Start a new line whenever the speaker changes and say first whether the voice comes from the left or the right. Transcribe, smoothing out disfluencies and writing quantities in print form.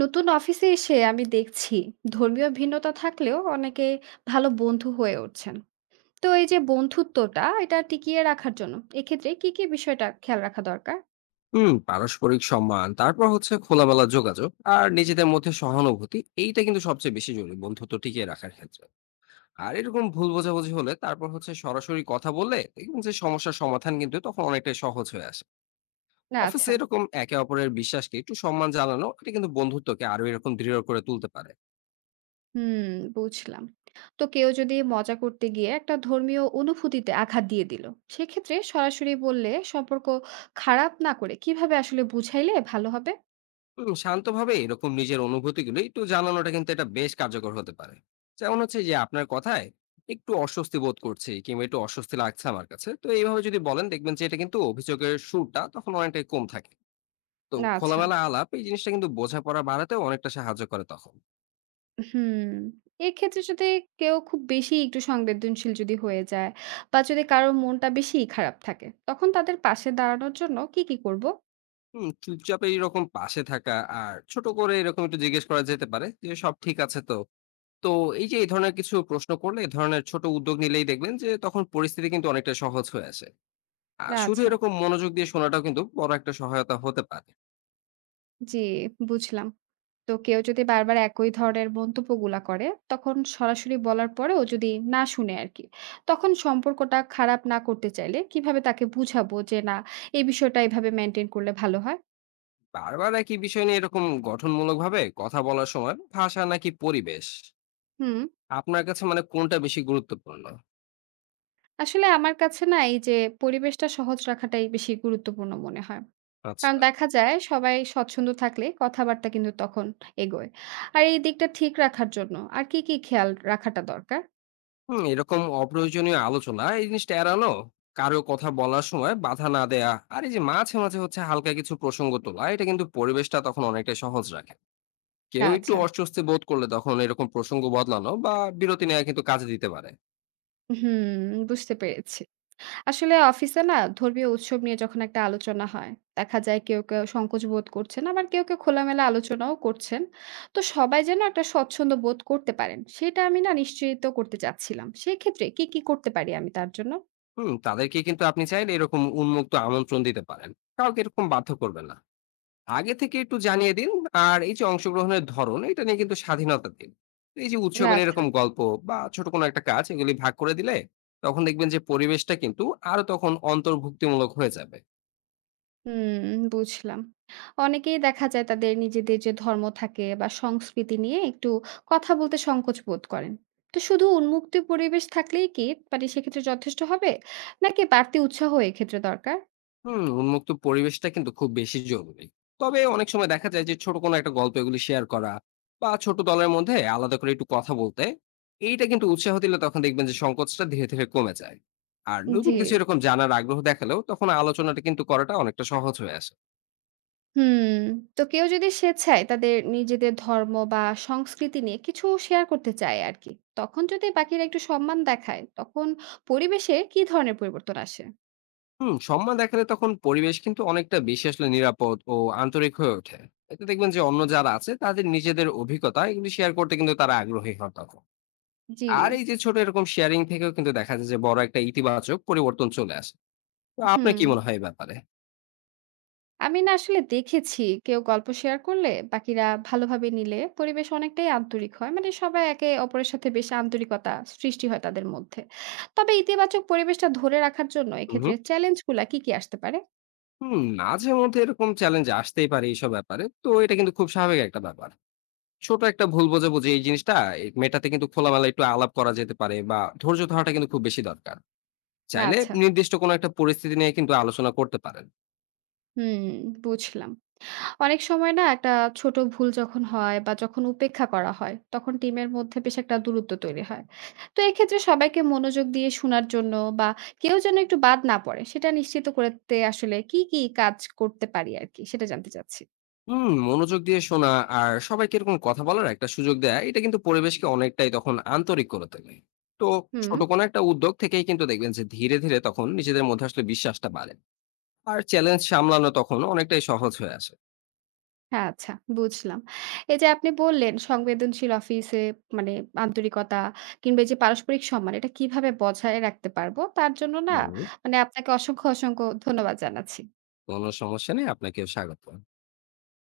right: নতুন অফিসে এসে আমি দেখছি ধর্মীয় ভিন্নতা থাকলেও অনেকে ভালো বন্ধু হয়ে উঠছেন। তো এই যে বন্ধুত্বটা, এটা টিকিয়ে রাখার জন্য এক্ষেত্রে কি কি বিষয়টা খেয়াল রাখা দরকার?
left: পারস্পরিক সম্মান তারপর হচ্ছে খোলামেলা যোগাযোগ। আর নিজেদের মধ্যে সহানুভূতি এইটা কিন্তু সবচেয়ে বেশি জরুরি বন্ধুত্ব টিকিয়ে রাখার ক্ষেত্রে। আর এরকম ভুল বোঝাবুঝি হলে তারপর হচ্ছে সরাসরি কথা বললে দেখবেন যে সমস্যার সমাধান কিন্তু তখন অনেকটাই সহজ হয়ে আসে।
right: না
left: অফিসে
right: আচ্ছা,
left: এরকম একে অপরের বিশ্বাসকে একটু সম্মান জানানো এটা কিন্তু বন্ধুত্বকে আরো এরকম দৃঢ় করে তুলতে পারে।
right: হুম, বুঝলাম। তো কেউ যদি মজা করতে গিয়ে একটা ধর্মীয় অনুভূতিতে আঘাত দিয়ে দিল, সেক্ষেত্রে সরাসরি বললে সম্পর্ক খারাপ না করে কিভাবে আসলে বুঝাইলে ভালো হবে?
left: শান্তভাবে এরকম নিজের অনুভূতিগুলো একটু জানানোটা কিন্তু এটা বেশ কার্যকর হতে পারে। যেমন হচ্ছে যে আপনার কথায় একটু অস্বস্তি বোধ করছি কিংবা একটু অস্বস্তি লাগছে আমার কাছে, তো এইভাবে যদি বলেন দেখবেন যে এটা কিন্তু অভিযোগের সুরটা তখন অনেকটাই কম থাকে। তো
right: না আচ্ছা,
left: খোলামেলা আলাপ এই জিনিসটা কিন্তু বোঝাপড়া বাড়াতে অনেকটা সাহায্য করে তখন।
right: হুম। এক্ষেত্রে যদি কেউ খুব বেশি একটু সংবেদনশীল যদি হয়ে যায়, বা যদি কারো মনটা বেশিই খারাপ থাকে, তখন তাদের পাশে দাঁড়ানোর জন্য কি করব?
left: চুপচাপ এইরকম পাশে থাকা আর ছোট করে এরকম একটু জিজ্ঞেস করা যেতে পারে যে সব ঠিক আছে তো। তো এই যে এই ধরনের কিছু প্রশ্ন করলে, এই ধরনের ছোট উদ্যোগ নিলেই দেখবেন যে তখন পরিস্থিতি কিন্তু অনেকটা সহজ হয়ে আসে। শুধু
right: আচ্ছা,
left: এরকম মনোযোগ দিয়ে শোনাটাও কিন্তু বড় একটা সহায়তা হতে পারে।
right: জি, বুঝলাম। তো কেউ যদি বারবার একই ধরনের মন্তব্যগুলা করে, তখন সরাসরি বলার পরেও যদি না শুনে আরকি, তখন সম্পর্কটা খারাপ না করতে চাইলে কিভাবে তাকে বুঝাবো যে না, এই বিষয়টা এভাবে মেইনটেইন করলে ভালো হয়?
left: বারবার একই বিষয় নিয়ে এরকম গঠনমূলকভাবে কথা বলার সময় ভাষা নাকি পরিবেশ?
right: হুম।
left: আপনার কাছে মানে কোনটা বেশি গুরুত্বপূর্ণ?
right: আসলে আমার কাছে না, এই যে পরিবেশটা সহজ রাখাটাই বেশি গুরুত্বপূর্ণ মনে হয়। কারণ
left: আচ্ছা।
right: দেখা যায় সবাই স্বচ্ছন্দ থাকলে কথাবার্তা কিন্তু তখন এগোয়। আর এই দিকটা ঠিক রাখার জন্য আর কি খেয়াল রাখাটা দরকার?
left: এরকম অপ্রয়োজনীয় আলোচনা এই জিনিসটা এড়ানো, কারো কথা বলার সময় বাধা না দেয়া, আর এই যে মাঝে, মাঝে হচ্ছে হালকা কিছু প্রসঙ্গ তোলা, এটা কিন্তু পরিবেশটা তখন অনেকটাই সহজ রাখে। কেউ একটু
right: আচ্ছা।
left: অস্বস্তি বোধ করলে তখন এরকম প্রসঙ্গ বদলানো বা বিরতি নেওয়া কিন্তু কাজে দিতে পারে।
right: হুম, বুঝতে পেরেছি। আসলে অফিসে না, ধর্মীয় উৎসব নিয়ে যখন একটা আলোচনা হয়, দেখা যায় কেউ সংকোচ বোধ করছেন, আবার কেউ খোলামেলা আলোচনাও করছেন। তো সবাই যেন একটা স্বচ্ছন্দ বোধ করতে পারেন, সেটা আমি না নিশ্চিত করতে চাচ্ছিলাম। সেক্ষেত্রে কি করতে পারি আমি তার জন্য?
left: তাদেরকে কিন্তু আপনি চাইলে এরকম উন্মুক্ত আমন্ত্রণ দিতে পারেন। কাউকে এরকম বাধ্য করবেন না। আগে থেকে একটু জানিয়ে দিন। আর এই যে অংশগ্রহণের ধরন, এটা নিয়ে কিন্তু স্বাধীনতা দিন। এই যে
right: না,
left: উৎসবের
right: আচ্ছা।
left: এরকম গল্প বা ছোট কোনো একটা কাজ এগুলি ভাগ করে দিলে তখন দেখবেন যে পরিবেশটা কিন্তু আরো তখন অন্তর্ভুক্তিমূলক হয়ে যাবে।
right: হুম, বুঝলাম। অনেকেই দেখা যায় তাদের নিজেদের যে ধর্ম থাকে বা সংস্কৃতি নিয়ে একটু কথা বলতে সংকোচ বোধ করেন। তো শুধু উন্মুক্ত পরিবেশ থাকলেই কি, মানে সেক্ষেত্রে যথেষ্ট হবে? নাকি বাড়তি উৎসাহ এক্ষেত্রে দরকার?
left: উন্মুক্ত পরিবেশটা কিন্তু খুব বেশি জরুরি। তবে অনেক সময় দেখা যায় যে ছোট কোনো একটা গল্প এগুলি শেয়ার করা বা ছোট দলের মধ্যে আলাদা করে একটু কথা বলতে, এইটা কিন্তু উৎসাহ দিলে তখন দেখবেন যে সংকোচটা ধীরে, ধীরে কমে যায়। আর নতুন
right: জি।
left: কিছু এরকম জানার আগ্রহ দেখালেও তখন আলোচনাটা কিন্তু করাটা অনেকটা সহজ হয়ে আসে।
right: হুম। তো কেউ যদি স্বেচ্ছায় তাদের নিজেদের ধর্ম বা সংস্কৃতি নিয়ে কিছু শেয়ার করতে চায় আরকি, তখন যদি বাকিরা একটু সম্মান দেখায়, তখন পরিবেশে কি ধরনের পরিবর্তন আসে?
left: সম্মান দেখালে তখন পরিবেশ কিন্তু অনেকটা বেশি আসলে নিরাপদ ও আন্তরিক হয়ে ওঠে। এতে দেখবেন যে অন্য যারা আছে তাদের নিজেদের অভিজ্ঞতা এগুলি শেয়ার করতে কিন্তু তারা আগ্রহী হন তখন।
right: জি।
left: আর এই যে ছোট এরকম শেয়ারিং থেকেও কিন্তু দেখা যায় যে বড় একটা ইতিবাচক পরিবর্তন চলে আসে। তো আপনার
right: হুম।
left: কি মনে হয় এই ব্যাপারে?
right: আমি না আসলে দেখেছি কেউ গল্প শেয়ার করলে বাকিরা ভালোভাবে নিলে পরিবেশ অনেকটাই আন্তরিক হয়, মানে সবাই একে অপরের সাথে বেশ আন্তরিকতা সৃষ্টি হয় তাদের মধ্যে। তবে ইতিবাচক পরিবেশটা ধরে রাখার জন্য
left: হু, হু।
right: এক্ষেত্রে চ্যালেঞ্জগুলা কি কি আসতে পারে?
left: মাঝে মধ্যে এরকম চ্যালেঞ্জ আসতেই পারে এইসব ব্যাপারে। তো এটা কিন্তু খুব স্বাভাবিক একটা ব্যাপার। ছোট একটা ভুল বোঝাবুঝি এই জিনিসটা এ মেটাতে কিন্তু খোলামেলা একটু আলাপ করা যেতে পারে, বা ধৈর্য ধরাটা কিন্তু খুব বেশি দরকার। চাইলে
right: আচ্ছা,
left: নির্দিষ্ট কোনো একটা পরিস্থিতি নিয়ে কিন্তু আলোচনা করতে পারেন।
right: হুম, বুঝলাম। অনেক সময় না একটা ছোট ভুল যখন হয়, বা যখন উপেক্ষা করা হয়, তখন টিমের মধ্যে বেশ একটা দূরত্ব তৈরি হয়। তো এক্ষেত্রে সবাইকে মনোযোগ দিয়ে শোনার জন্য বা কেউ যেন একটু বাদ না পড়ে, সেটা নিশ্চিত করতে আসলে কি কি কাজ করতে পারি আর কি, সেটা জানতে চাচ্ছি।
left: মনোযোগ দিয়ে শোনা আর সবাইকে এরকম কথা বলার একটা সুযোগ দেয়া, এটা কিন্তু পরিবেশকে অনেকটাই তখন আন্তরিক করে তোলে। তো
right: হুম।
left: ছোট কোনো একটা উদ্যোগ থেকেই কিন্তু দেখবেন যে ধীরে ধীরে তখন নিজেদের মধ্যে আসলে বিশ্বাসটা বাড়ে, আর চ্যালেঞ্জ সামলানো তখন অনেকটাই সহজ হয়ে আসে।
right: হ্যাঁ আচ্ছা, বুঝলাম। এই যে আপনি বললেন সংবেদনশীল অফিসে, মানে আন্তরিকতা কিংবা এই যে পারস্পরিক সম্মান, এটা কিভাবে বজায় রাখতে পারবো তার জন্য না,
left: হুম
right: মানে আপনাকে অসংখ্য অসংখ্য ধন্যবাদ জানাচ্ছি।
left: কোনো সমস্যা নেই, আপনাকেও স্বাগত।